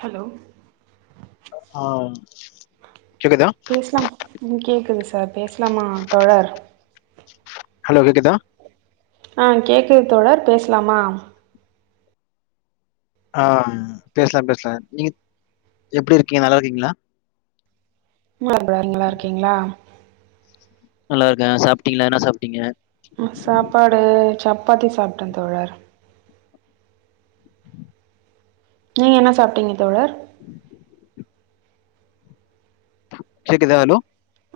Hello ஆ கேக்குதா பேசலாம் ம் கேக்குது சார் சார் பேசலாமா தோழர் ஹலோ கேக்குதா ஆ கேக்குது தோழர் பேசலாமா ஆ பேசலா பேசலா நீங்க எப்டி இருக்கீங்க நல்லா இருக்கீங்ளா [unintelligible] நீங்க நல்லா இருக்கீங்களா நல்லா இருக்கே சாப்ட்டீங்ளா என்ன சாப்ட்டீங்க சாப்பாடு சப்பாத்தி சாப்ட்டேன் தோழர் நீங்க என்ன சாப்ட்டீங்க தோழர் கேக்குதா ஹலோ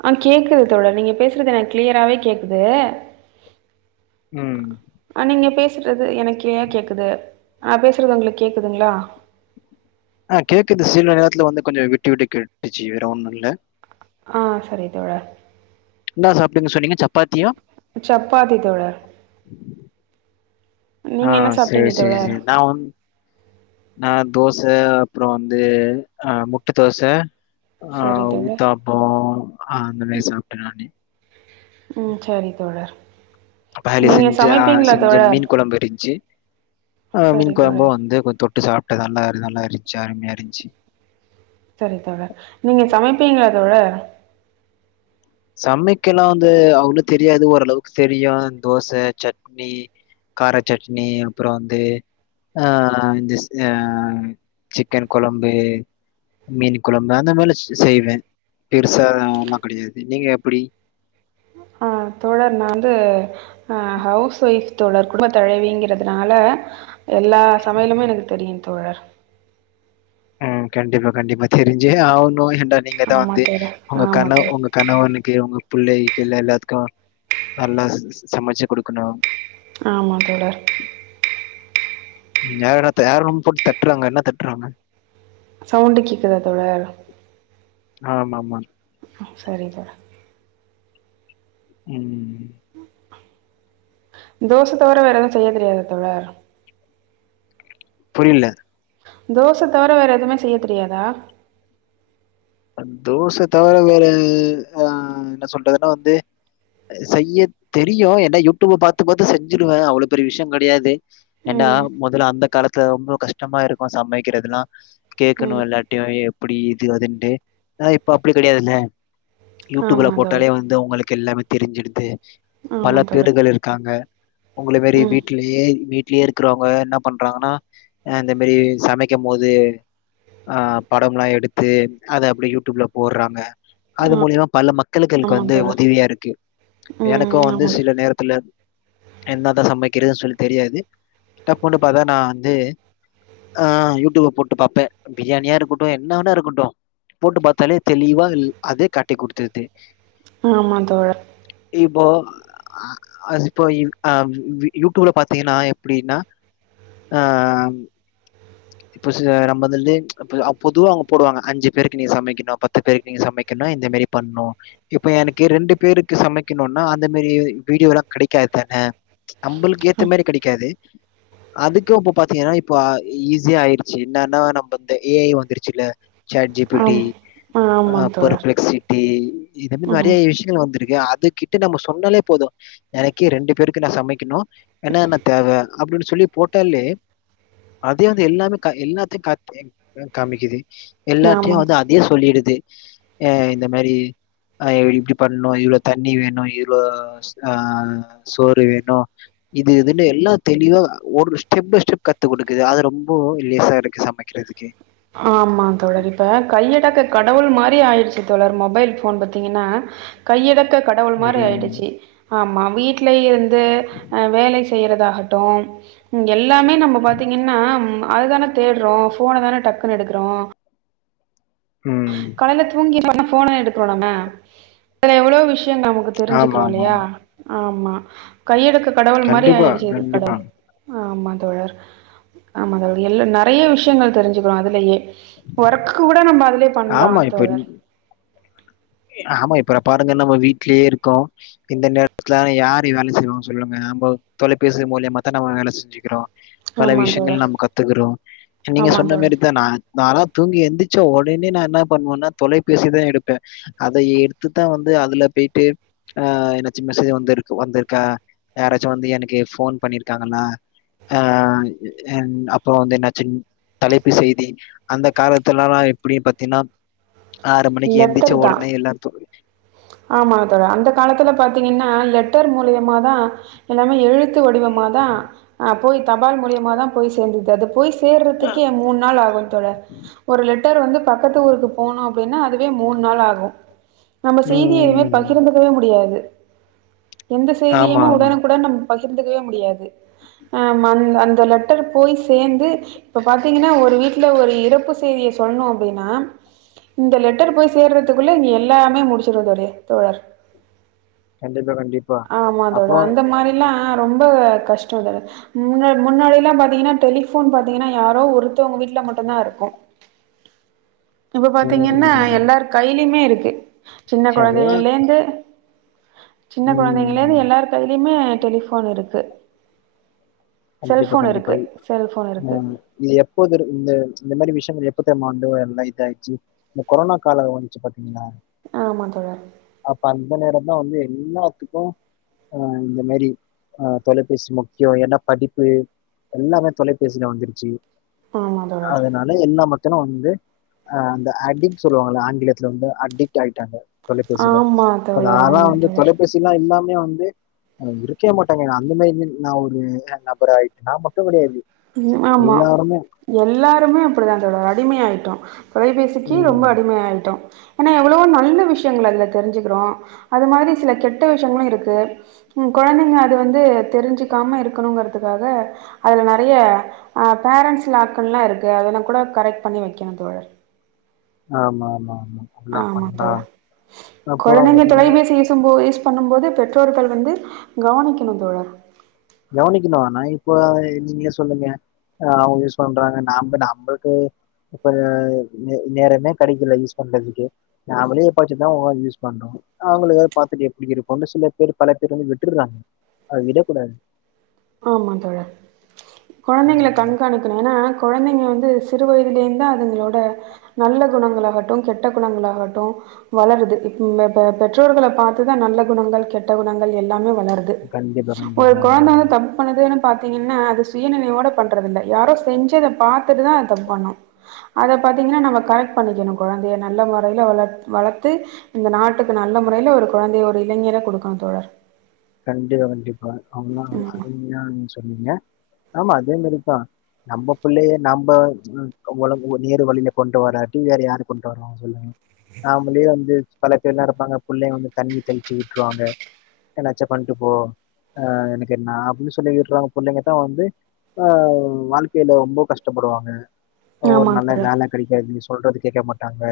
ஆ கேக்குது தோழர் நீங்க பேசிறது எனக்கு கிளியராவே கேக்குது ம் ஆ நீங்க பேசுறது எனக்கே கேக்குது நா பேசுறது உங்களுக்கு கேக்குதுங்ளா ஆ கேக்குது சில நேரத்துல வந்து கொஞ்ச விட்டு விட்டு கேட்டுச்சு வேற ஒன்னு இல்ல ஆ சரி தோழ என்ன சப்படேங்க சொன்னீங்க சா சப்பாத்தி தோழ ஆ சரி சரி சரி நா வந் ந தோச அப்புறம் வந்து அ முட்ட தோச ஆ சரி தோழர் ஊத்தாப்ப ஆ அந்த மாதிரி சாப்பிட்ட நானே உம் சரி தோழர் பலி நீங்க செஞ்ச சமைப்பீங்களா செஞ்ச தோழர் மீன் குழம்பு இருஞச்சு ஆஹ் மீன் சரி குழம்பு தோழர் வந்து கொஞ்ச தொட்டு சாப்பிட்ட நல்லா நல்லா இருந்துச்சு அருமையா இருந்துச்சு சரி தோழர் நீங்க சமைப்பீங்களா தோழர் சமைக்கல்லா வந்து அவ்ளவு தெரியாது ஓரளவுக்கு தெரியு தோச சட்னி கார சட்னி அப்புறம் வந்து ஆ இந்த ஆ சிக்கன் கொழம்பு மீன குழம்பு அந்த மாதல செய்வேன் பெருசா எல்லா கிடையாது நீங்க எப்படி ஆ தோழர் நா வந்து அ ஹவுஸ் வைஃப் தோழர் குடும்ப தழவிங்கிறதுனால எல்லா சமையலுமே எனக்கு தெரியு தோழர் உம் கண்டிப்பா கண்டிப்பா தெரிஞ்ஜே அவனு நீங்க தா ஆமா வந்து தோழர் உங்க ஆமா கணவ தோழர் உங்க கணவனுக்கு உங்க பிள்ளை கீல்ல எல்லாத்துக்கு நல்லா சமைச்சு கொடுக்கணு ஆமா தோழர் ய யார போட்டு தட்டுறாங்க என்ன தட்டுறாங்க சவுண்டு கேக்குத தோழர் ஆமா மா செரி தோழர் உம் தோச தவிர வேற எதுவு செய்ய தெரியாதா தோழர் புரில தோச தவிர வேற எதுமே செய்ய தெரியாதா தோச தவிர வேற ஆ என்ன சொல்றதுன்னா வந்து செய்ய தெரியு ஏனா யூட்யூப்ப பாத்து பாத்து செஞ்சுடுவ அவ்ளோ பெரிய விஷ்யோ கெடையாது என்ன ம் மொதல்ல அந்த காலத்துல ரொம்ப கஷ்டமா இருக்கூ சமைக்கிறதெல்லா ம் கேட்கணு எல்லாட்டையு ஏ எப்டி இது அதுன்ட்டு ஆ இப்ப அப்டி கெடையாதுல்ல யூ ட்யூப்ல ஆமா போட்டாலே தோழர் வந்து உங்களுக்கு எல்லா தெரிஞ்சுருது ஆமா பல தோழர் பேர்கள் இருக்காங்க உங்கள மாரி ம் வீட்லயே வீட் லயே இருக்குறவங்க என்ன பண்றாங்கன்னா இந்த மாரி சமைக்கூ போது ஆ படம்லா எடுத்து அத அப்டி யூ ட்யூப்ல போட்றாங்க அது மூலியமா பல மக்களுக்களுக்கு ஆமா வந்து தோழர் உதவியாருக்கு எனக்கூ ம் வந்து ஆமா தோழர் சில நேரத்துல என்ன தா சமைக்கிறதுன்னு சொல்லி தெரியாது டப்புன்னு பாத்தா நா வந்து ஆ யூ ட்யூப் போட்டு பாப்பே பிரியாணியா இருக்கட்டூ என்னவேனா இருக்கட்டூ போட்டு பாத்தாலே தெளிவா எல் அதே காட்டி குடுத்துருது ஆமா தோழர் இப்போ ஆ இப்போ ஆ ம் யூ ட்யூப்ல பாத்தீங்கன்னா எப்டின்னா ஆ இப்ப சில நம்மதுலே இப்ப பொதுவா அவுங்க போடுவாங்க அஞ்சு பேருக்கு நீ சமைக்கணு பத்து பேருக்கு நீங்க சமைக்கணு இந்த மாரி பண்ணு இப்ப எனக்கு ரெண்டு பேருக்கு சமைக்கணுனா அந்த மாரி வீடியோலா கெடைக்காதா நம்ளுக்கு ஏத்த ஆ மாரி கெடைக்காது அதுக்கூ இப்ப பாத்தீங்கன்னா இப்ப ஈஸி ஆயிருச்சு என்னன்னா நம்ப இந்த ஏ ஐ வந்துருச்சுல சாட் ஜீ பி ஆம் டி ஆமா ஆ தோழர் பர்ப்ளக்சிட்டி இது மாரி ம் நெறைய ஏ ஐ விஷ்யங்கள் வந்திருக்கு அது கிட்ட நம்ம சொன்னாலே போது எனக்கு ரெண்டு பேருக்கு நா சமைக்கணு என்னனென்ன தேவ அப்டின்னு சொல்லி போட்டாலே அதே எல்லாமே கா எல்லாத்தையு கா காமிக்குது ஆமா எல்லாத்தையு வந்து தோழர் அதையே சொல்லிடுது ஆ இந்த மாரி ஆ இப்டி பண்ணு இவ்ளோ தண்ணி வேணு இவ்ளோ ஆ சோறு வேணு இது இதுன்னு எல்லா தெளிவா ஒரு ஸ்டெப் பை ஸ்டெப் கத்து குடுக்குது அது ரொம் போ யூசா இருக்கு சமைக்கிறதுக்கே ஆமா தோழர் இப்ப கையடக்க கடவுள் மாரி ஆயிருச்சு தோழர் மொபைல் ஃபோன் பாத்தீங்கன்னா கையடக்க கடவுள் மாரி ஆயிடுச்சி ஆமா வீட்லயே இருந்து வேலை செய்றதாகட்டூ இங்க எல் எல்லாமே நம்ம பாத்தீங்கன்னா அதுதான தேட்றோ ஃபோன தான டக்குன்னு எடுக்குறோ ம் காலைல தூங்கி [unintelligible] ஃபோன எடுக்குறோ நம்ம வேற எவ்ளோ விஷ் யோ நமக்கு ஆமா தெரிஞ்சுக்குறோ ஆமா இல்லயா ஆமா கையடக்க கடவுள் மாரி கண்டிப்பா ஆயிடுச்சு இது கட கண்டிப்பா ஆமா தோழர் ஆமாங்க எல்லா நெறைய விஷ்யங்கள் தெரிஞ்சுக்குறோ அதுலயே ஒர்க் கூட நம்ப ஆமா இப்ப ஆமா இப்ப பாருங்க நம்ம வீட்லயே இருக்கோ இந்த நேரத்துல யாரு வேல செய்வாங்க சொல்லுங்க நம்ம தொலைபேசி மூலியமா தா நம்ம வேல செஞ்சுக்கிறோ பல ஆமா விஷயங்கள் தோழர் நம்ம கத்துக்குறோ நீங்க ஆமா சொன்ன தோழர் மாரி தா நா நாலா தூங்கி எந்திச்ச ஒடனே நா என்ன பண்ணுவேன்னா தொலைபேசிதா எடுப்ப அத எடுத்துதா வந்து அதுல பேய்ட்டு ஆ எதாச்சு மெசேஜ் வந்திரு வந்திருக்கா யாராச்சு வந்து எனக்கு ஃபோன் பண்ணிருக்காங்களா அ என் அப்புற வந்து என்னாச்சிங் தலைப்பு செய்தி அந்த காலத்துலல்லா எப்டி பாத்தீனா ஆறு மணிக்கு எந்திச்சு ஒட ஆமா தொழ அந்த காலத்துல பாத் திங்கன்னா லெட்டர் மூலியமா தா எல்லாமே எழுத்து வடிவமா தா போய் தபால் மூலி த்தியமா தா போய் சேர்ந்துது அது போய் சே சேர்றதுக்கே மூணு நாள் ஆகு தோழர் ஒரு லெட்டர் வந்து பக்கத்து ஊருக்கு போனு அப்பன்னா அதுவே மூணு நாள் ஆகு நம்ம செய்தி எதுவுமே ம். பகிர்ந்துக்கவே முடியாது எந்த ஆமா, செய்தியுமே ஆமா. உடனுக்குட நம்ம பகிர்ந்துக்கவே முடியாது ஆ அந்த லெட்டர் போய் சேந்து இப்ப பாத்தீங்கன்னா ஒரு வீட்ல ஒரு இறப்பு செய்திய சொல்ணு அப்டின்னா இந்த லெட்டர் போய் சேர்றதுக்குள்ள இங்க எல்லாமே முடிச்சிரு தடை தோழர் கண்டிப் ஆமா தோழ அந்த மாரிலா ரொம்ப கஷ்ட தோழ முன்னாடியல்லா பாத்தீங்கன்னா டெலிபோன் பாத்தீங்கன்னா யாரோ ஒருத்தவங் வீட்ல மட்டுந்தா இருக்கு இப்ப பாத்தீங்கன்னா ம். எல்லார் கையிலயுமே இருக்கு சின்ன எல்லாம் கொழந்தைகலேந்து சின்ன கொழந்தைகலிந்து ம். எல்லார் கையிலயுமே டெலிபோன் இருக்கு கண்டிப்பா செல்ஃபோன் கண்டிப்பா இருக்கு. செல்ஃபோன் இருக்கு. ம் இது எப்போ இந்த இந்த மாரி விஷய எப்ப தெரியுமா இத ஆச்சு இந்த கொரோனா கால வந்துச்சு பாத்தீங்கனா ஆமா தோழர் நேரம் வந்து எல்லாத்துக்கு இந்த மாரி தொலைபேசி முக்கியோ என்ன படிப்பு எல்லாமே தொலைபேசியில வந்துருச்சு ஆமா தோழர். அதனால எல்லா மக் இத்தன வந்து அ அந்த அடிக் சொல்லுவாங்கள ஆங்கிலத்துல வந்து அடிக்ட் ஆயிட்டாங்க தொலைபேசியில ஆமா இப்ப தோழர். நானா ஆமா வந்து தோழர். தொலைபேசி எல்லா இல்லாம வந்து இருக்கவே மாட்டாங்க அந்த மாரி நா ஒரு நபர ஆயிட்டே நான் மட்டு கெடையாது ஆமா எல்லாருமே அப்டிதா தோழர் அடிமை ஆயிட்டோ தொலைபேசிக்கு ரொம்ப ம், அடிமைய ஆயிட்டோ ஏனா எவ்ளோ நல்ல விஷயங்கள் அதுல தெரிஞ்சுக்கிறோ அது மாரி சில கெட்ட விஷ்யங்களு இருக்கு ம் கொழந்தைங்க அது வந்து தெரிஞ்சக்காம இருக்கணுங்கறதுக்காக அதுல நறைய அ பேரண்ட்ஸ் லாக்கல்லா இருக்கு அதெல்லா கூட கரெக்ட் பண்ணி வெக்கணு தோழர் ஆமாமா ஆமா தோழர் அப்புறம் கொழந்தைங்க தொலை பாத்தீங்கன்னா பேசி யூசும்போ யூஸ் பண்ணு போது பெற்றோர்கள் வந்து கவனிக்கணு தோழர் கவனிக்கணு ஆனா இப்ப நீங்களே சொல்லுங்க ஆ அவங்க யூஸ் பண்றாங்க நாம நம்மளுக்கு இப்ப நே நேரமே கெடைக்கல யூஸ் பண்றதுக்கு நாமளே எப்பாச்சு தா யூஸ் பண்றோ அவங்களுக்கு அது பாத்துட்டு எப்படி இருக்குன்ட்டு சில பேர் பல பேர் வந்து விட்டுறாங்க அத விடக்கூடாது ஆமா தோழர் கொழந்தைங்கள ம், கண்காணிக்கணு ஏனா கொழந்தைங்க வந்து சிறு வயத்திலிருந்தே அதுங்களோட நல்ல குணங்களாகட்டு கெட்ட குணங்களாகட்டு வளருது ம் ப்பே பெற்றோர்கள பாத்துதா நல்ல குணங்கள் கெட்ட குணங்கள் எல்லாமே வளருது கண்டிப்பா ஒரு கண்டிப்பா ஆமா கொழந்த வந்து ஆமா தப் புணு பாத்தீங்கன்னா அது சுயநினைவோட பண்றது இல்ல யாரோ செஞ்சது பாத்துட்டுதா அது தப்புபண்ணு அத பாத்தீங்கன்னா நம்ம கரெட் பண்ணிக்கணு கொழந்தைய நல்ல முறையில வள வளத்தி இந்த நாட்டுக்கு நல்ல முறை ல்ல ஒரு கொழந்தைய ஒரு இளைஞர குடுக்கணு தோழர் கண்டிப்பா கண்டிப்பா [unintelligible] அருமையா ஒன்னு சொன்னீங்க ஆமா அதே மாரிதா நம்ம புள்ளைய நம்ப ஒழகு நேரு வழியில கொண்டு வராட்டி வேற யாரு கொண்டு வருவாங்க சொல்லுங்க நாமளே வந்து பல பேர்ல்லா இருப்பாங்க புள்ளைய வந்து தண்ணி தெளிச்சி விட்ருவாங்க என்னாச்சு பண்ட்டு போ ஆ எனக்கு என்னா அப்டின் சொல்லி விட்றவங்க புள்ளைங்க தா வந்து ஆ வாழ்க்கையில ரொம்ப கஷ்டப்படுவாங்க ஒரு ஆமா நல்ல தோழர் வேல கெடைக்காது சொல்றது கேக்க மாட்டாங்க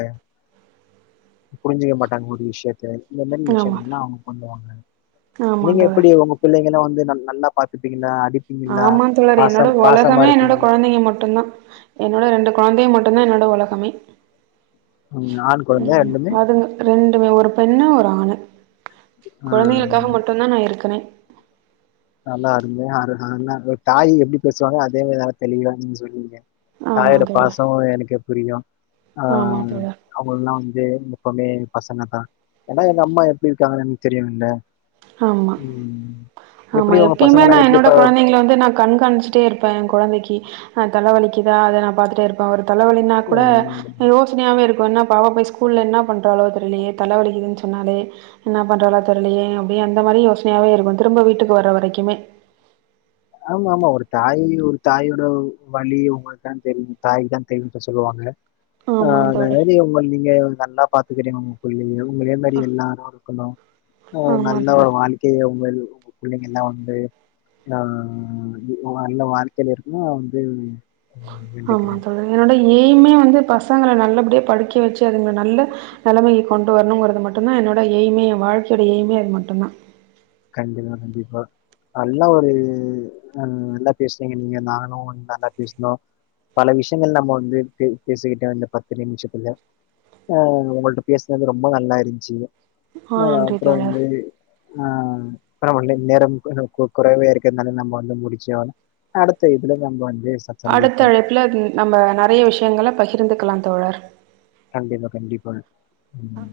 புரிஞ்சுக்க மாட்டாங்க ஒரு விஷ்யத்த இந்த மெரி ஆமா விஷ்யகள்ல்லா அவங்க பண்ணுவாங்க ஆமா நீங்க தோழர் எப்பிடி உங்க புள்ளை நீங்ளா வந்து நல் நல்லா பாத்திப்பீங்ளா அ ஆமா தோழர் என்னோட ஒலகமே என்னோட இருப்பீங்களா? கொழந்தைங்க மட்டுந்தா என்னோட ரெண்டு கொழந்தய மட் [unintelligible] என்னோட ஒலகமே ம் ஆண் கொழந்த ம் ரெண்டுமே அதுங்க ரெண்டுமே ஒரு பெண்ணு ஒரு ஆணு ஆ. கொழந்தகளுக்காக மட்டுந்தா நா இருக்கனே நல்லா அருமையா [unintelligible] ஒரு தாயி எப்டி பேசுவாங்ளோ அதே மாரி நல்லா தெளிவா நீங்க சொல்லுறிங்க ஆமா தாயோட தோழர் பாசோ எனக்கு புரியு ஆ ஆமா தோழர் அவுங்கல்லா வந் து எப்போமே பசங்கதா ஏனா எங்க அம்மா எப்டி இருக்காங்கன் எனக்கு தெரியு இல்ல ஆமா ம் ஆமா எப்பயிமே நா என்னோட கொழந்தங்கள வந்து நா கண்காணிச்சிட்டே இருப்பே எ கொழந்தைக்கி அ தலவலிக்கிதா அத நா பாத்துட்டேருப்பே ஒரு தலவலினா கூட உம் யோஸ்னையாவே இருக்கு என்னா பாவோ போயி ஸ்கூல்ல என்னா பண் றாளோ தெரியிலியே தல வலிக்கிதுனு சொன்னாலே என்ன பண்றாளோ தெரிலியே அந்த மாரி யோஸ்னையாவே இருக்கு திரும்ப வீட்டுக்கு வர்ற வரக்கிமே ஆமாமா ஒரு தாயி ஒரு தாயோட வலி உங்களுக்கு தா தெரியு தாயிக்கு தா தெரியுன்டு சொல்லுவாங்க ஆ ஆமா தோழர் [unintelligible] உங்கள் நீங்க நல்லா பாத்துக்கறீங்க உங்க புள்ளியோ இதேமேரி எல்லாரு இருக்குணு அ ஆமா நல்லா ஒரு தோழர் வாழ்க்கைய உங்கள் உங்க புள்ளைங்க எல்லா வந்து ஆ நல்ல வாழ்க்கைல இருக்கணு அவ வந்து ம், ஆமா வேண்டிக்கிறேன் தோழர் என்னோட ஏய்மே வந்து ப சங்கள நல்லபடியா படிக்க வச்சி அதுங்க நல்ல நெலமைய கொண்டு வரணுங்குறது மட்டுந்தா என்னோட ஏய்மே எ வாழ்க் கையோட ஏய்மே அது மட்டுந்தா கண்டிப்பா கண்டிப்பா நல்லா ஒரு அ நல்லா பேஸ்றீங்க நீங்க நானு நல்லா பேஸ்னோ பல விஷ்யங்கள் நம்ம வந்து பே பேசிகிட்டோ இந்த பத்து நிம்ஷத்துல ஆஹ் ஒங்கள்ட்ட பேஸ்னது ரொம்ப நல்லா இருந்ச்சுங்க ஆ ஆஹ் நன்றி அப்றோ தோழர் வந்து ஹ மேடம் இல்லிங் மேடம் நேரம் மேடம் இல்லிங்க மேடம் கொஞ்சோ கொ கொறைவா இருக்கர்னால நம்ம வந்து முடிச்சி அவனோ அடுத்த இதுல நம்ம வந் அடுத்த அழைப்புல நம்ம நெறைய விஷயங்கள பகிர்ந்துக்களா தோழர் கண்டிப்பா கண்டிப்பா உம்